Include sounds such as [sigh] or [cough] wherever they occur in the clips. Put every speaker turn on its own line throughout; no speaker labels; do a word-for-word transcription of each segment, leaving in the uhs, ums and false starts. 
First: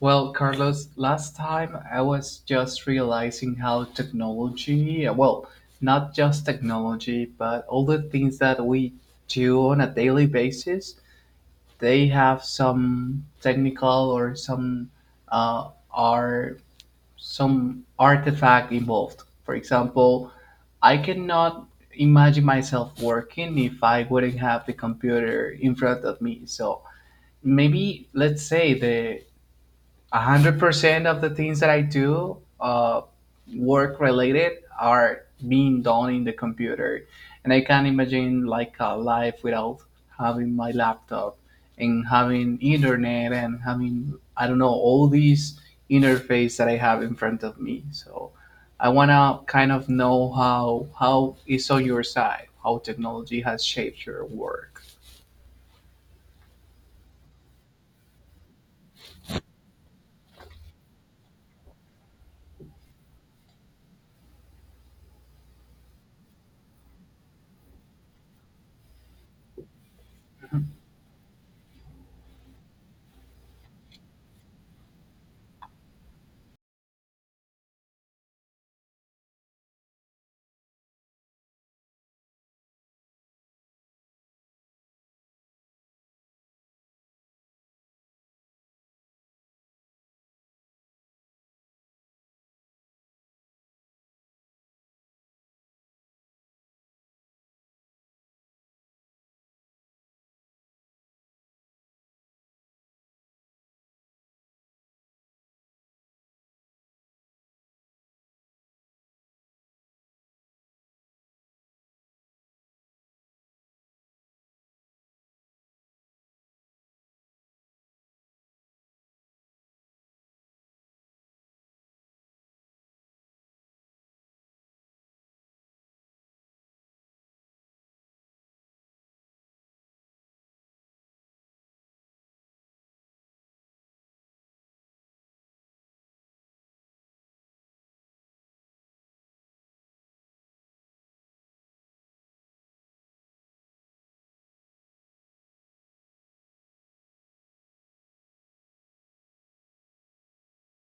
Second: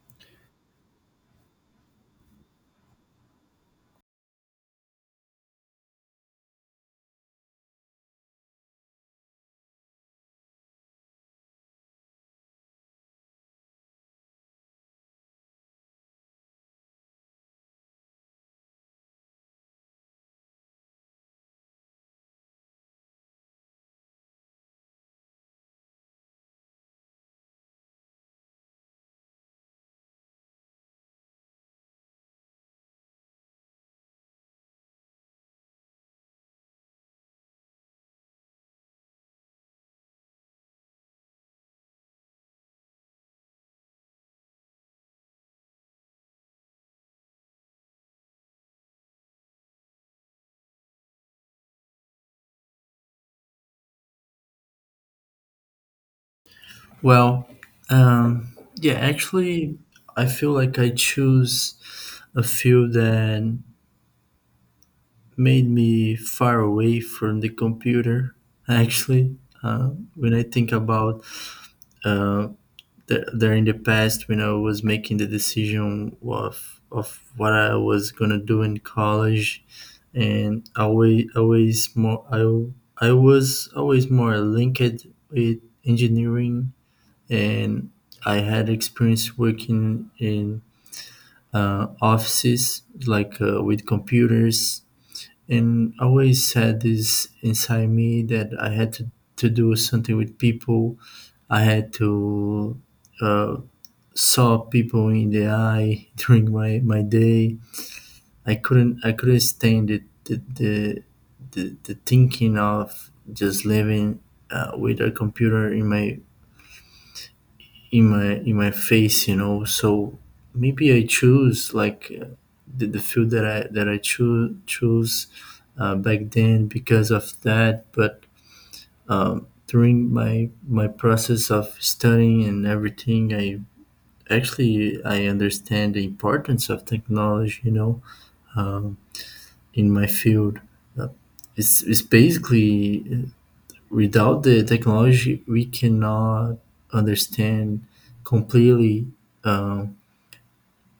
Well, Carlos, last time I was just realizing how technology, well, not just technology, but all the things that we do on a daily basis, they have some technical or some uh, are some artifact involved. For example, I cannot imagine myself working if I wouldn't have the computer in front of me. So maybe let's say the a hundred percent of the things that I do, uh, work related, are being done in the computer, and I can't imagine like a life without having my laptop and having internet and having I don't know all these interface that I have in front of me. So I wanna kind of know how how is on your side, how technology has shaped your work.
Well, um, yeah, actually, I feel like I choose a field that made me far away from the computer. Actually, uh, when I think about uh, the, there in the past, when I was making the decision of of what I was gonna do in college, and always always more I I was always more linked with engineering and I had experience working in uh, offices like uh, with computers, and I always had this inside me that I had to, to do something with people. I had to uh, saw people in the eye [laughs] during my, my day. I couldn't I couldn't stand it the the, the, the thinking of just living uh, with a computer in my in my in my face, you know. So maybe I choose like uh, the, the field that i that i choose choose uh, back then because of that. But during my my process of studying and everything, i actually I understand the importance of technology, you know, in my field. Uh, it's, it's basically uh, without the technology we cannot understand completely, um,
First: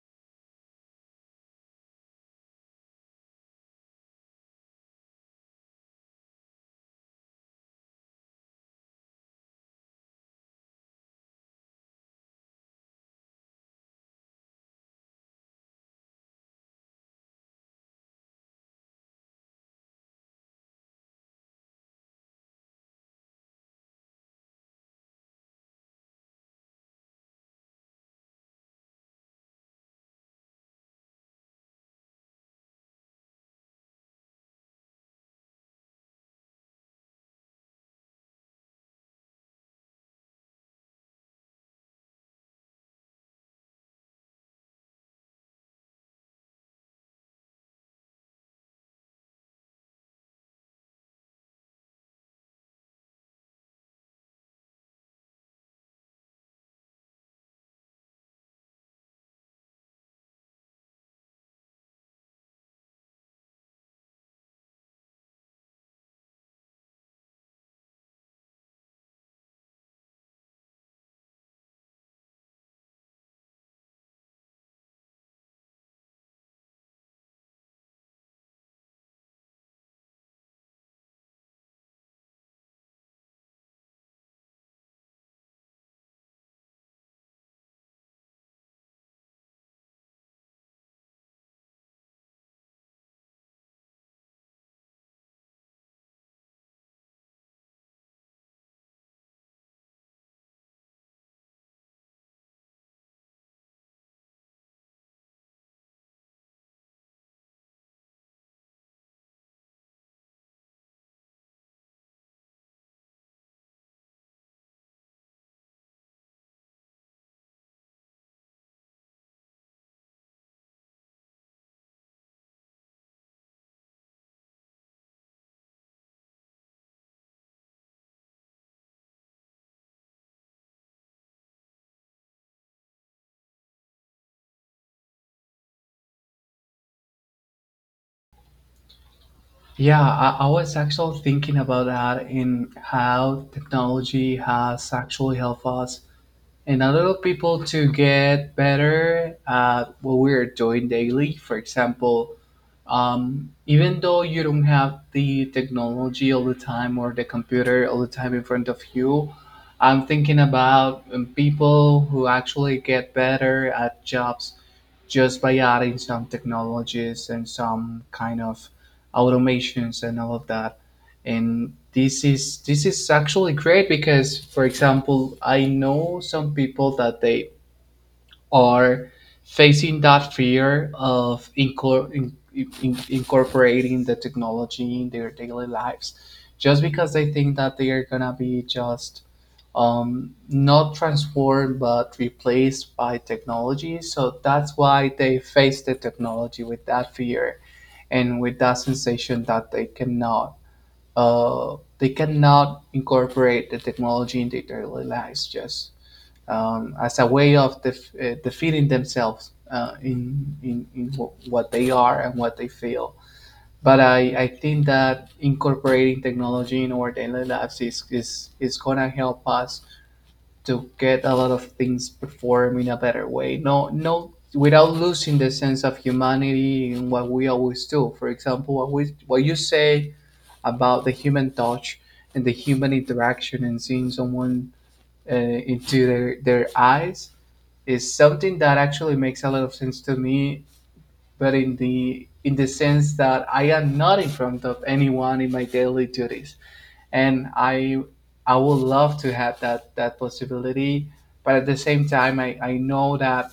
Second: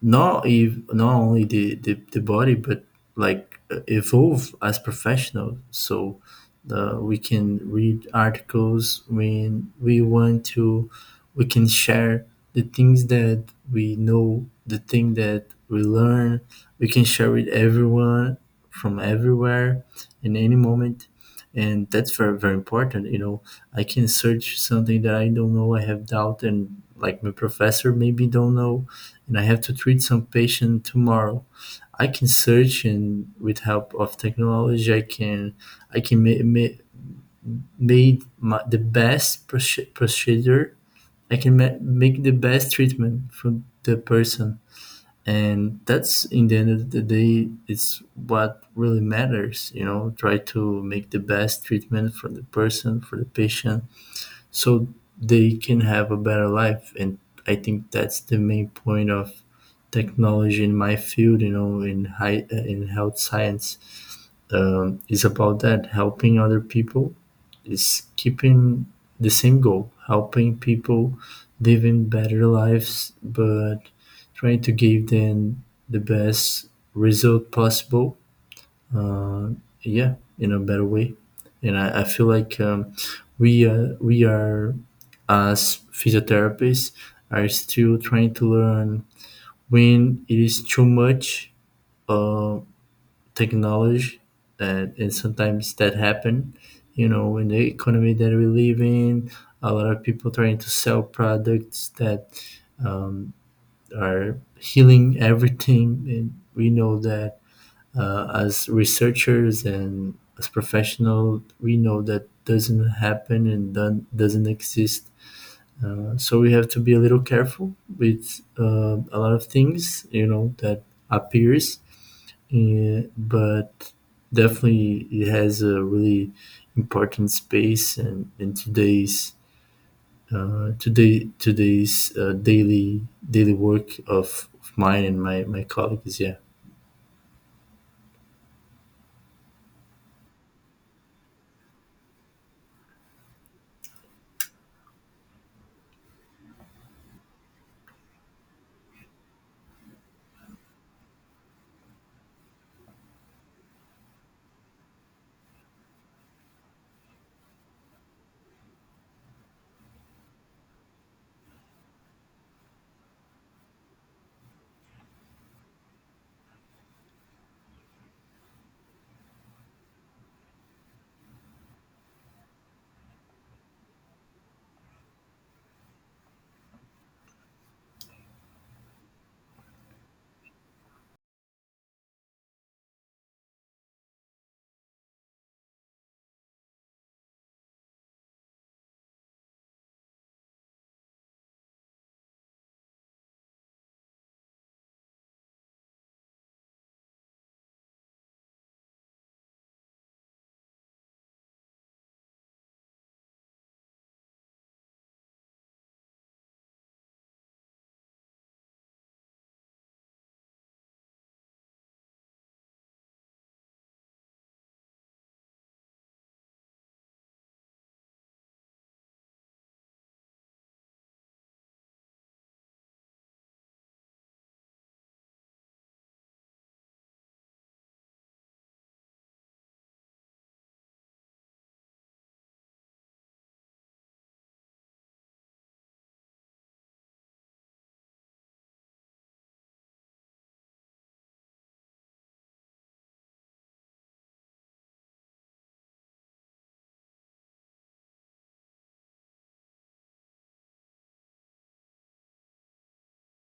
not if not only the, the, the body but like uh, evolve as professional. So uh, we can read articles when we want to, we can share the things that we know, the thing that we learn, we can share with everyone, from everywhere, in any moment, and that's very very important, you know. I can search something that I don't know, I have doubt, and like my professor maybe don't know, and I have to treat some patient tomorrow. I can search, and with help of technology, I can I can ma- ma- made my, the best proce- procedure. I can ma- make the best treatment for the person, and that's in the end of the day, it's what really matters. You know, try to make the best treatment for the person, for the patient, so they can have a better life. And I think that's the main point of technology in my field, you know, in high uh, in health science. Um, is about that, helping other people, is keeping the same goal, helping people living better lives, but trying to give them the best result possible, yeah, in a better way. And i, I feel like um, we uh, we are, as physiotherapists, are still trying to learn when it is too much technology. That, and sometimes that happen, you know, in the economy that we live in, a lot of people trying to sell products that are healing everything, and we know that, uh, as researchers and as professional, we know that doesn't happen and don- doesn't exist. Uh, so we have to be a little careful with uh, a lot of things, you know, that appears. And, but definitely it has a really important space and in today's uh, today today's uh, daily daily work of, of mine and my, my colleagues, yeah.
Yeah, I, I was actually thinking about that in how technology has actually helped us and other people to get better at what we're doing daily. For example, um, even though you don't have the technology all the time or the computer all the time in front of you, I'm thinking about um, people who actually get better at jobs just by adding some technologies and some kind of automations and all of that. And this is this is actually great because, for example, I know some people that they or facing that fear of incor- in, in, incorporating the technology in their daily lives just because they think that they are going to be just um, not transformed but replaced by technology. So that's why they face the technology with that fear and with that sensation that they cannot uh, they cannot incorporate the technology in their daily lives just um, as a way of def- uh, defeating themselves uh, in, in, in wh- what they are and what they feel. But I, I think that incorporating technology in our daily lives is, is, is going to help us to get a lot of things performed in a better way. No, no, without losing the sense of humanity in what we always do. For example, what, we, what you say about the human touch and the human interaction and seeing someone uh, into their, their eyes is something that actually makes a lot of sense to me, but in the in the sense that I am not in front of anyone in my daily duties, and i i would love to have that that possibility. But at the same time, i i know that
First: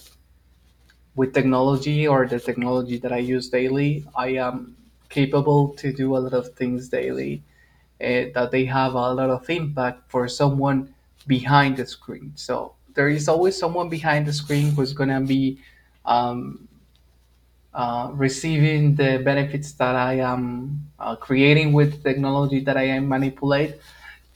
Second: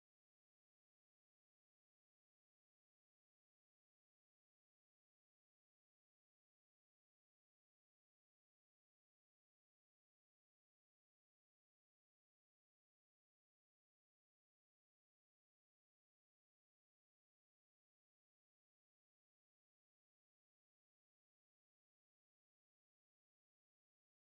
with technology or the technology that I use daily, I am capable to do a lot of things daily, eh, that they have a lot of impact for someone behind the screen. So there is always someone behind the screen who's gonna be um, uh, receiving the benefits that I am uh, creating with the technology that I am manipulate,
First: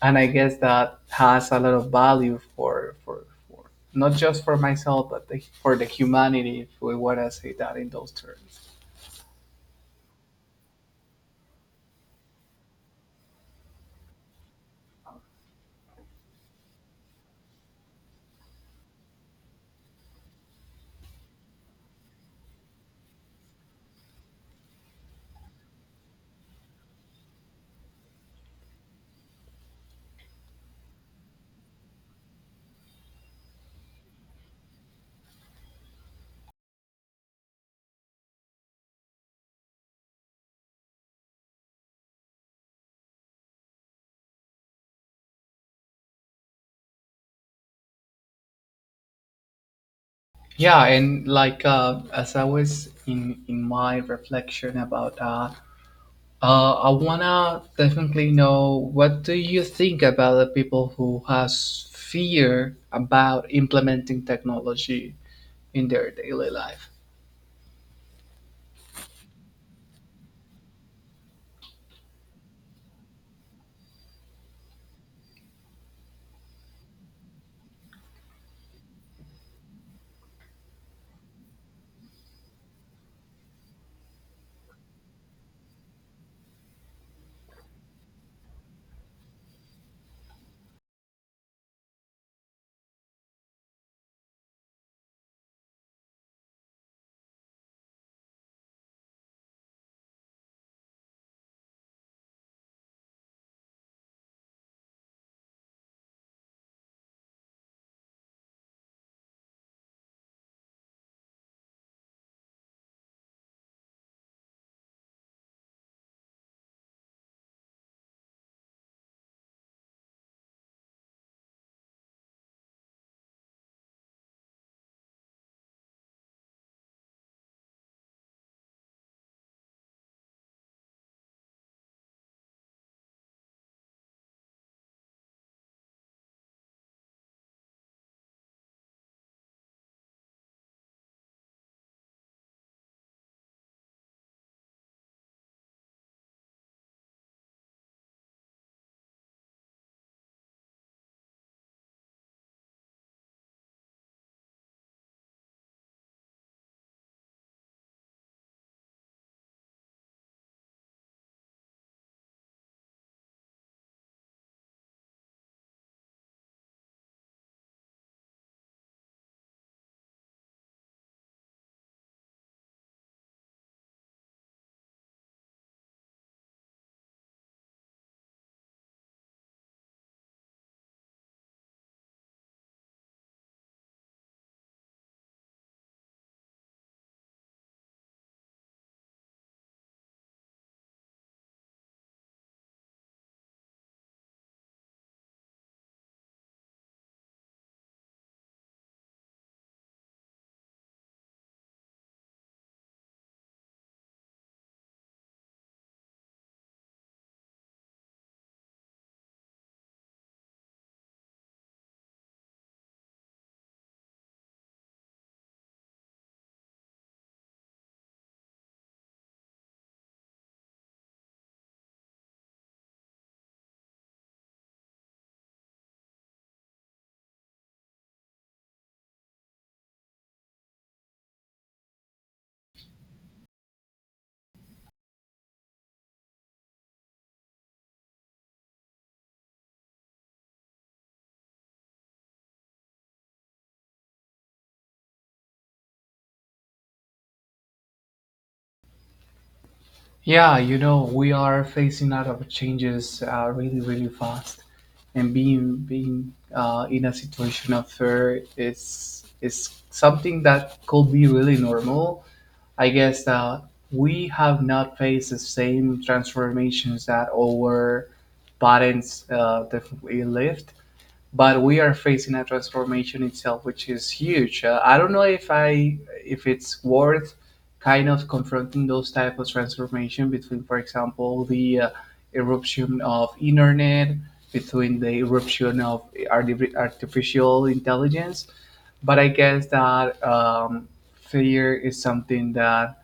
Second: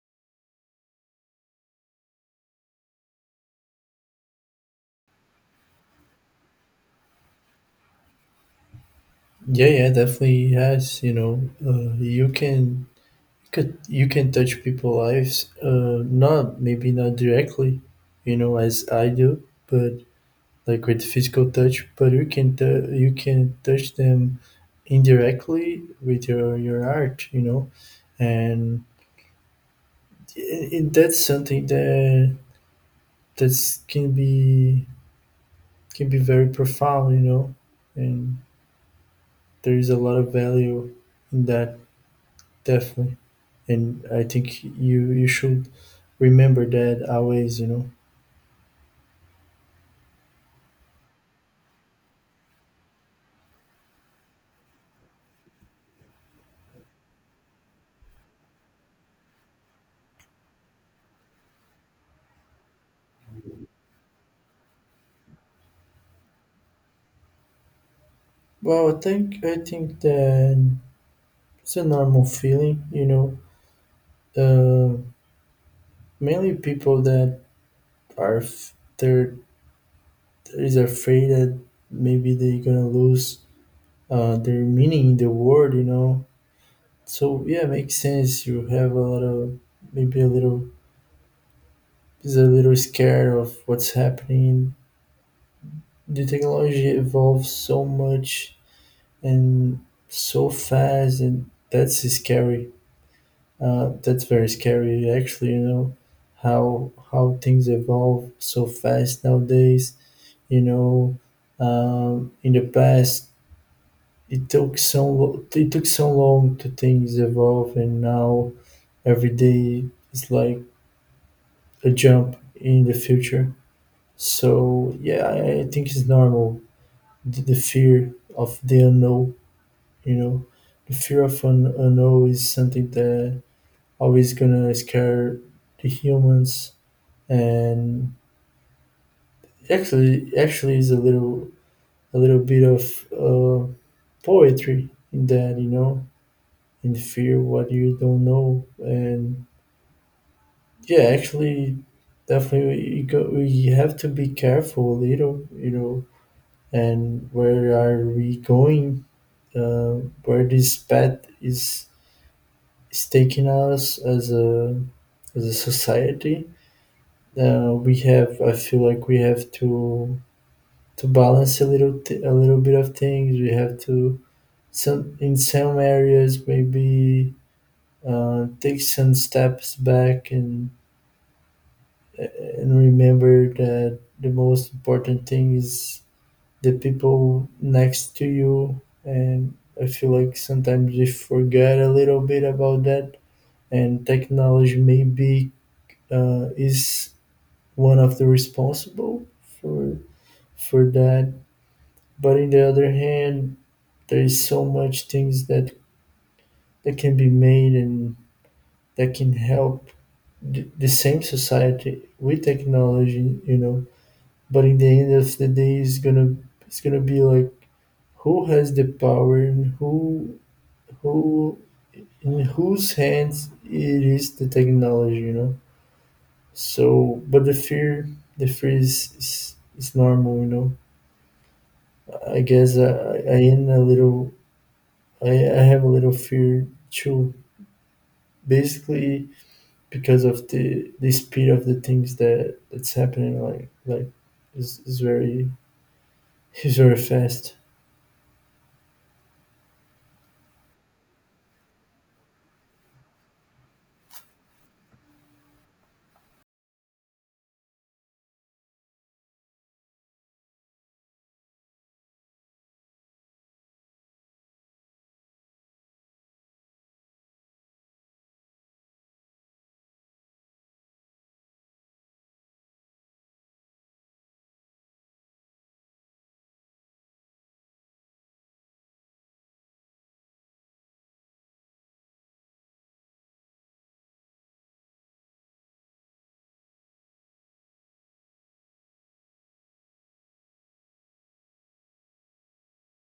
and I guess that has a lot of value for for, for not just for myself but the, for the humanity, if we want to say that in those terms.
Yeah, yeah, definitely has, you know. Uh, you can, could you can touch people's lives, uh, not, maybe not directly, you know, as I do, but like with physical touch, but you can tou- you can touch them indirectly with your your art, you know. and, and that's something that that's can be can be very profound, you know, and there is a lot of value in that, definitely. And I think you you should remember that always, you know.
Yeah, and like uh, as I was in in my reflection about that. Uh, I wanna definitely know, what do you think about the people who has fear about implementing technology in their daily life?
Well, I think I think that it's a normal feeling, you know. Uh, Mainly people that Are f- they're is afraid that maybe they're gonna lose uh, their meaning in the world, you know. So yeah, makes sense. You have a lot of, maybe a little, is a little scared of what's happening. The technology evolves so much and so fast, and that's scary. Uh, that's very scary, actually. You know how how things evolve so fast nowadays. You know, um, in the past it took so it took so long to things evolve, and now every day is like a jump in the future. So yeah, i I think it's normal, the, the fear of the unknown, you know. The fear of an unknown is something that always gonna scare the humans. And actually actually is a little, a little bit of uh, poetry in that, you know, in fear what you don't know. And yeah, actually, definitely, we go. We have to be careful, a little, you know. And where are we going? Uh, where this path is is taking us as a, as a society? Uh, we have. I feel like we have to to balance a little th- a little bit of things. We have to, some, in some areas maybe uh, take some steps back and and remember that the most important thing is the people next to you. And I feel like sometimes we forget a little bit about that, and technology maybe uh, is one of the responsible for for that. But in the other hand, there is so much things that that can be made and that can help the, the same society with technology, you know. But in the end of the day, it's gonna, it's gonna be like who has the power, and who who in whose hands it is the technology, you know. So, but the fear, the fear is is, is normal, you know. I guess i I am a little, I, I have a little fear too, basically, because of the the speed of the things that that's happening, like like is, is very [laughs] is very fast.
Yeah, you know, we are facing a lot of changes uh, really, really fast, and being being uh, in a situation of fear is is something that could be really normal. I guess that we have not faced the same transformations that our parents uh, definitely lived, but we are facing a transformation itself, which is huge. Uh, I don't know if I if it's worth kind of confronting those type of transformation between, for example, the uh, eruption of internet, between the eruption of arti- artificial intelligence. But I guess that um, fear is something that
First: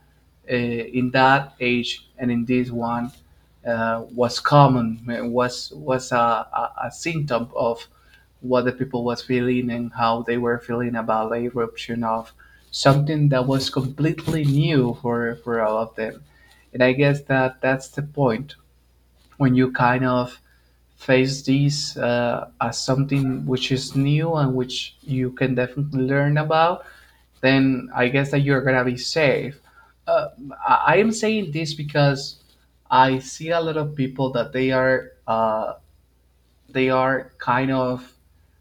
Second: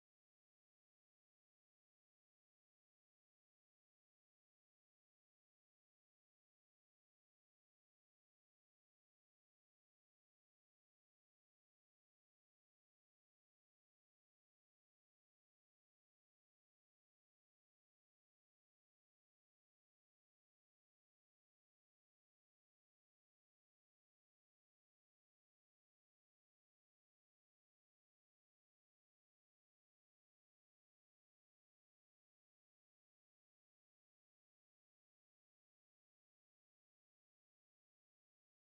uh, in that age and in this one uh, was common, uh, was was a, a, a symptom of what the people was feeling and how they were feeling about the eruption of something that was completely new for for all of them. And I guess that that's the point. When you kind of face this uh, as something which is new and which you can definitely learn about, then I guess that you're gonna be safe. uh, i I am saying this because I see a lot of people that they are uh, they are kind of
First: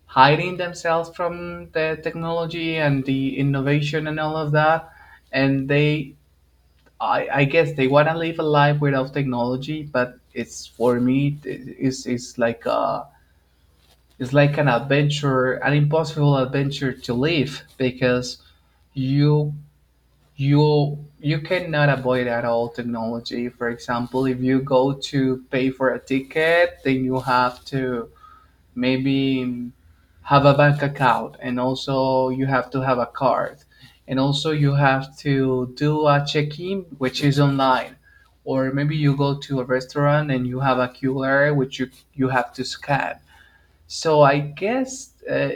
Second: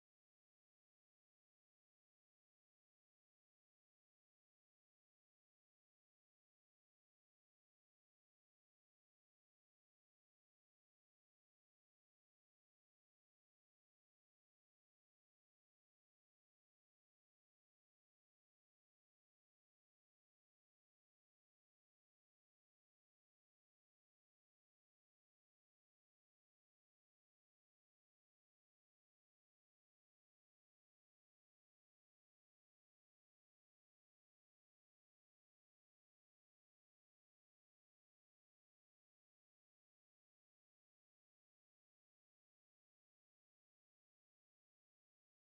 hiding themselves from the technology and the innovation and all of that, and they i, I guess they want to live a life without technology, but it's for me it- it's, it's like a, it's like an adventure, an impossible adventure to live, because you you you cannot avoid at all technology. For example, if you go to pay for a ticket, then you have to maybe have a bank account, and also you have to have a card, and also you have to do a check-in, which is online. Or maybe you go to a restaurant and you have a Q R which you you have to scan. So I guess, uh,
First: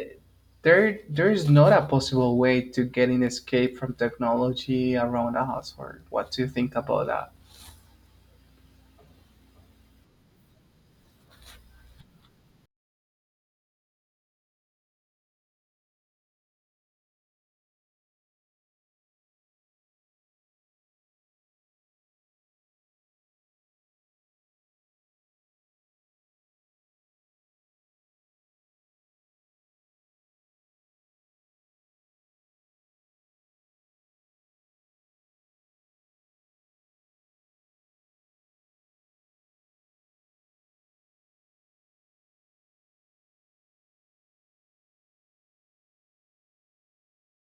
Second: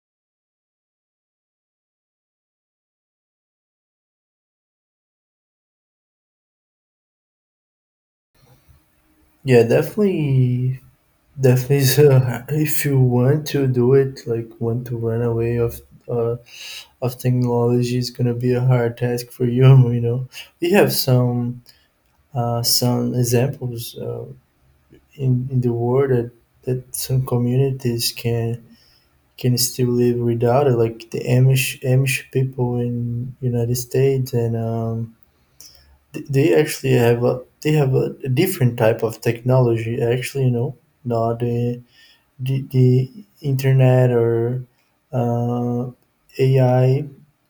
there there is not a possible way to get an escape from technology around us. Or what do you think about that?
Yeah, definitely. Definitely. So [laughs] if you want to do it, like want to run away of uh, of technology, it's gonna be a hard task for you. [laughs] You know, we have some uh, some examples uh, in in the world that, that some communities can can still live without it, like the Amish Amish people in United States. And um, th- they actually have a, they have a, a different type of technology. Actually, you know, not the the, the internet or uh, A I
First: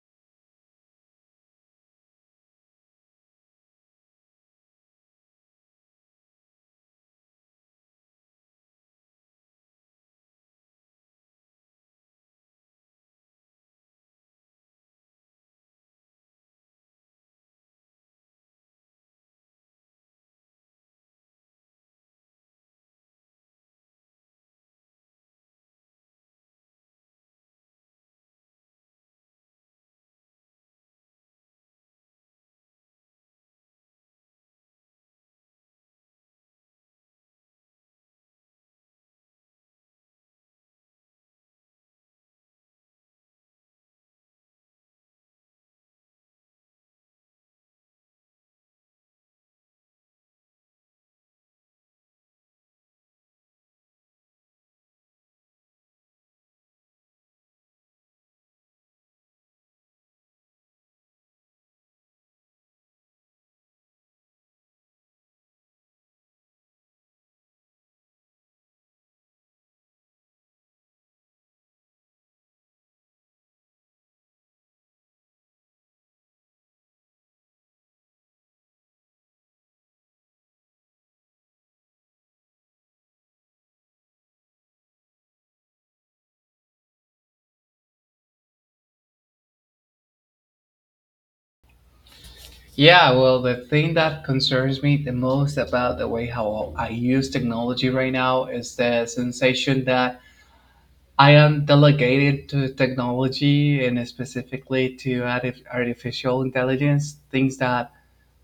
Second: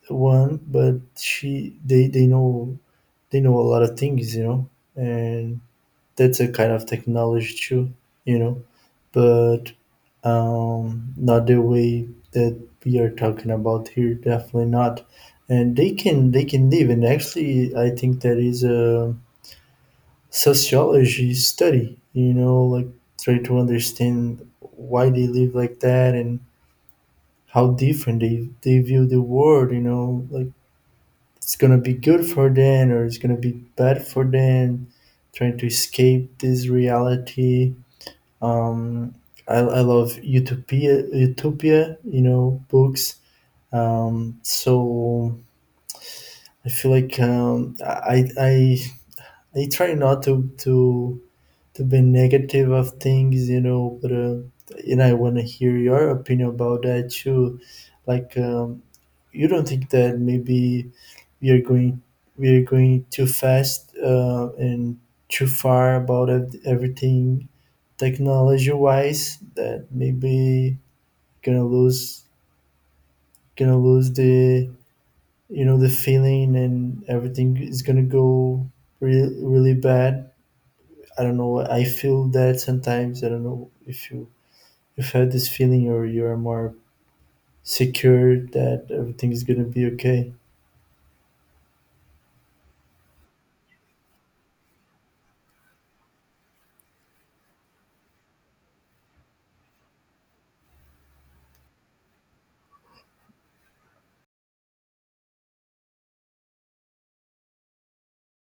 one, but she they they know, they know a lot of things, you know, and that's a kind of technology too, you know. But um, not the way that we are talking about here, definitely not. And they can, they can live, and actually, I think that is a sociology study, you know, like try to understand why they live like that, and how different they they view the world, you know. Like, it's gonna be good for them or it's gonna be bad for them, trying to escape this reality. um i, I love utopia utopia, you know, books. Um so I feel like um i i I try not to to to be negative of things, you know. But uh, and I want to hear your opinion about that too. Like, um you don't think that maybe we are going we are going too fast, uh, and too far about ev- everything technology wise, that maybe gonna lose gonna lose the, you know, the feeling, and everything is gonna go really really bad? I don't know. I feel that sometimes. I don't know if you, if you had this feeling, or you are more secure that everything is gonna be okay.
Yeah, well, the thing that concerns me the most about the way how I use technology right now is the sensation that I am delegated to technology and specifically to arti- artificial intelligence, things that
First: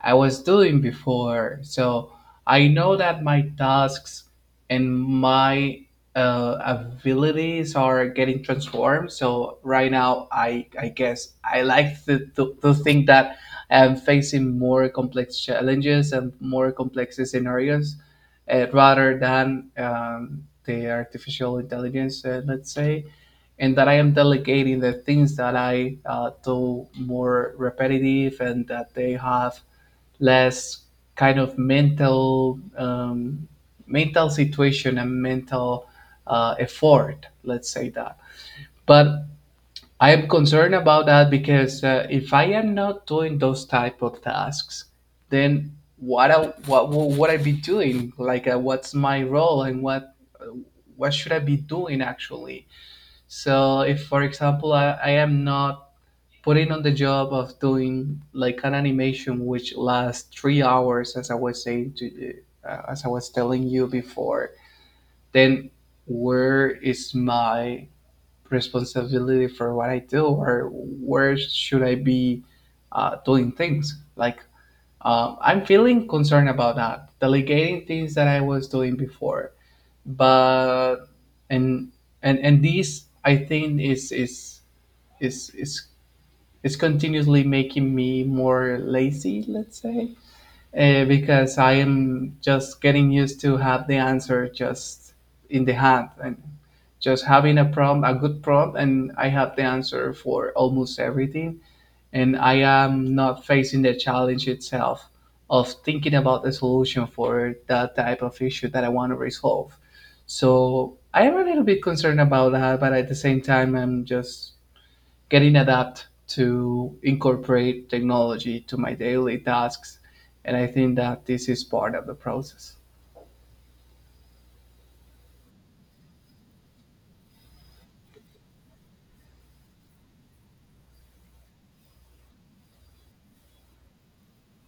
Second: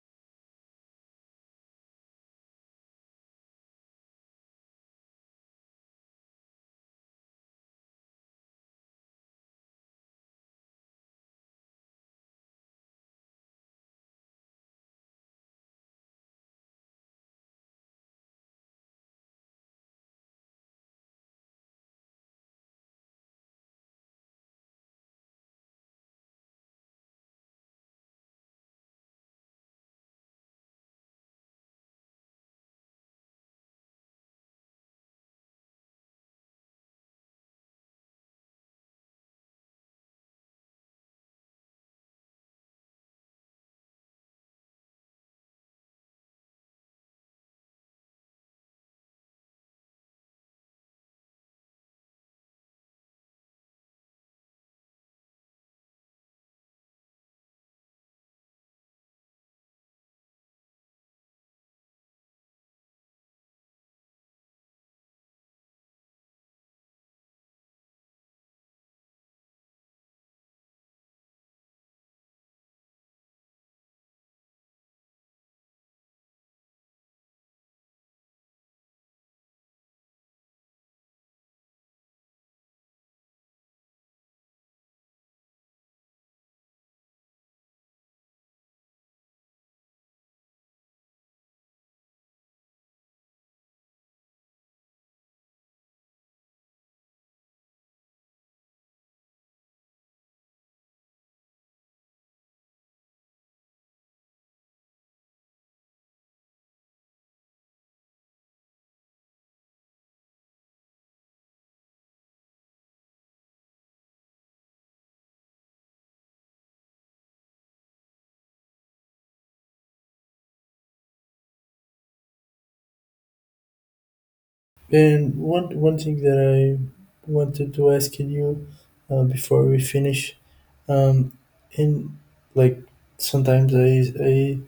I was doing before. So I know that my tasks and my uh, abilities are getting transformed. So right now, I I guess I like to, to, to think that I'm facing more complex challenges and more complex scenarios uh, rather than um, the artificial intelligence, uh, let's say, and that I am delegating the things that I uh, do more repetitive and that they have less kind of mental um, mental situation and mental uh, effort, let's say that. But I am concerned about that because, uh, if I am not doing those type of tasks, then what I, what what I be doing, like uh, what's my role and what uh, what should I be doing actually. So if, for example, i, I am not putting on the job of doing like an animation which lasts three hours, as I was saying to you, uh, as I was telling you before, then where is my responsibility for what I do, or where should I be uh, doing things? Like um, I'm feeling concerned about that, delegating things that I was doing before, but and and and this I think is is is is it's continuously making me more lazy, let's say, uh, because I am just getting used to have the answer just in the hand, and just having a prompt, a good prompt, and I have the answer for almost everything, and I am not facing the challenge itself of thinking about the solution for that type of issue that I want to resolve. So I am a little bit concerned about that, but at the same time I'm just getting adapt to incorporate technology to my daily tasks, and I think that this is part of the process.
And one one thing that I wanted to ask you, uh, before we finish, um, in like, sometimes I I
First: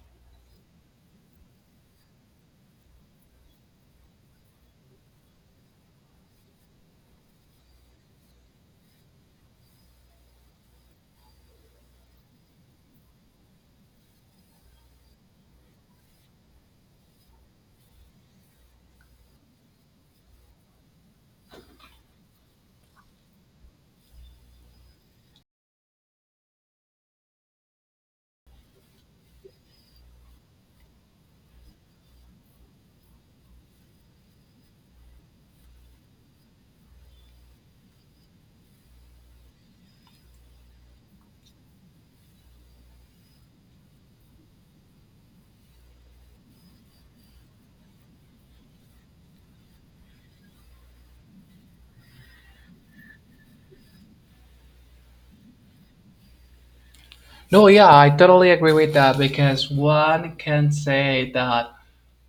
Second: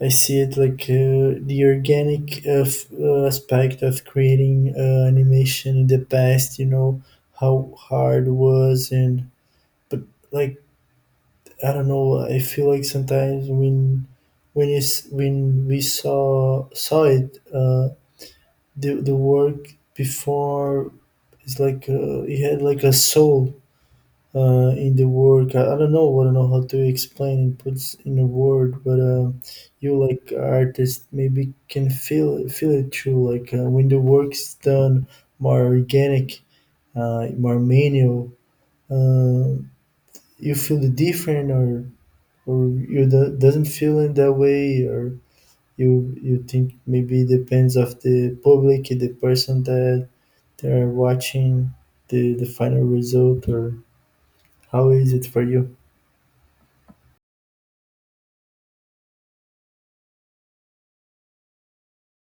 I see it like, uh, the organic uh, f- uh, aspect of creating uh, animation in the past. You know how hard it was. And, but like, I don't know. I feel like sometimes when when is when we saw saw it, uh, the the work before, it's like, uh, he had like a soul uh, in the work. I, I don't know. I don't know how to explain and puts in a word. But uh, you like artist maybe can feel feel it too. Like, uh, when the work's done more organic, uh, more manual, uh, you feel the different? or or you do, doesn't feel in that way? Or you you think maybe it depends of the public, the person that they are watching the the final result? Or, how is it for you?
No, yeah, I totally agree with that, because one can say that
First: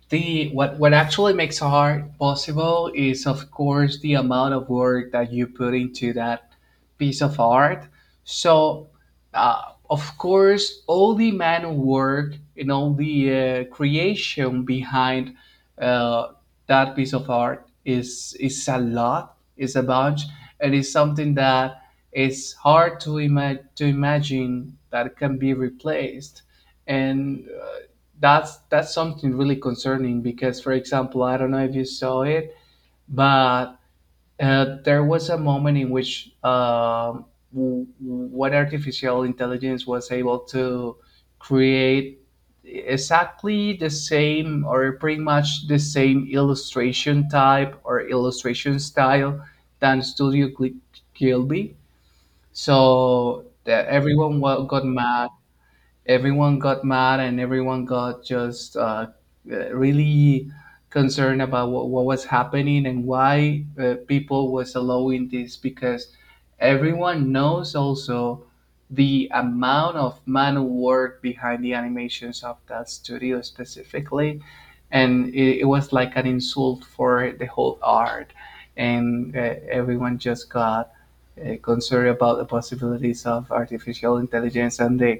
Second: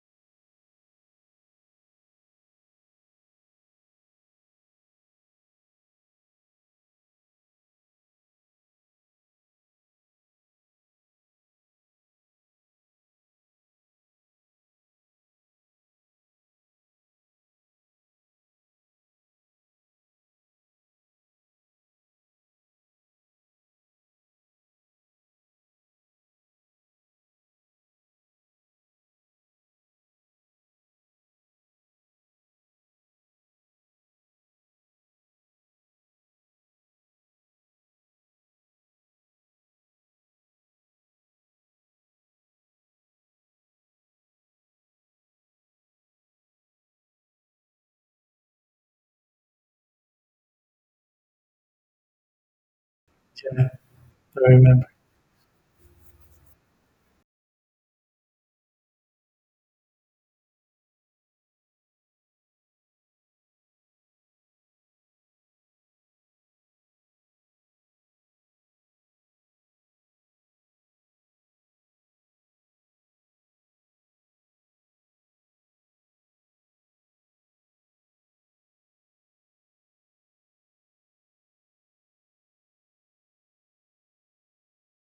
the what what actually makes art possible is of course the amount of work that you put into that piece of art. So, uh, of course all the manual work and all the uh, creation behind uh, that piece of art is is a lot, is a bunch, and is something that is hard to imagine to imagine that can be replaced. And uh, that's that's something really concerning because, for example, I don't know if you saw it, but uh, there was a moment in which um, w- what artificial intelligence was able to create exactly the same or pretty much the same illustration type or illustration style than studio Gl- gilby, so
Yeah,
that everyone
I
wa- got
remember.
mad. Everyone got mad, and everyone got just uh, uh, really concerned about what, what was happening and why, uh, people was allowing this, because everyone knows also the amount of manual work behind the animations of that studio specifically, and it, it was like an insult for the whole art. And, uh, everyone just got uh, concerned about the possibilities of artificial intelligence and the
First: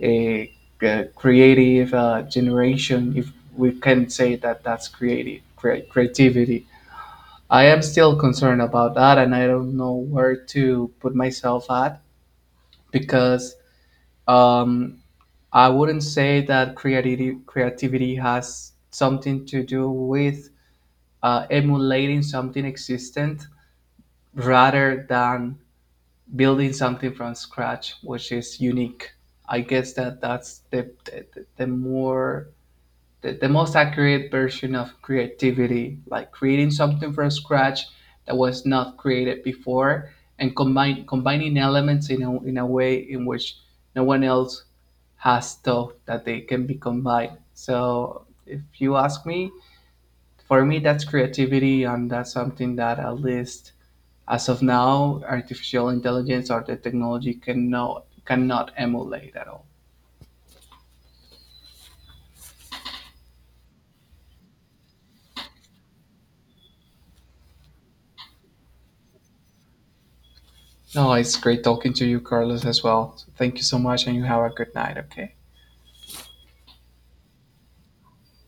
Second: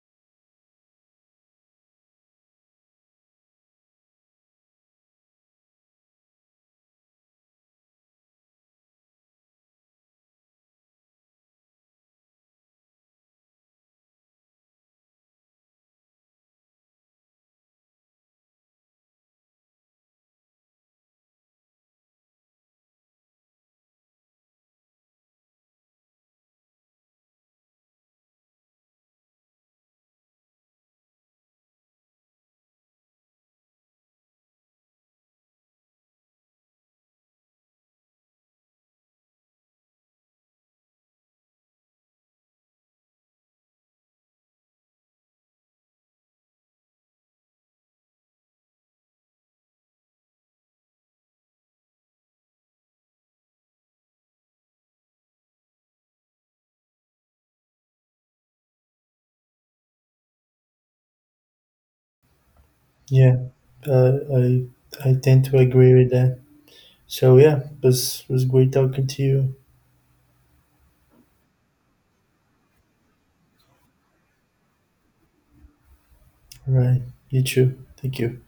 a, uh, creative uh, generation, if we can say that that's creative cre- creativity. I am still concerned about that, and I don't know where to put myself at, because um, I wouldn't say that creativity creativity has something to do with uh, emulating something existent rather than building something from scratch, which is unique. I guess that that's the the, the more the, the most accurate version of creativity, like creating something from scratch that was not created before, and combine combining elements in a, in a way in which no one else has thought that they can be combined. So if you ask me, for me that's creativity, and that's something that, at least as of now, artificial intelligence or the technology cannot cannot emulate at all.
Yeah, uh, I I tend to agree with that. So yeah, was was great talking to you.
No, it's great talking to you, Carlos, as well. So thank you so much, and you have a good night, okay?
All right, you too. Thank you.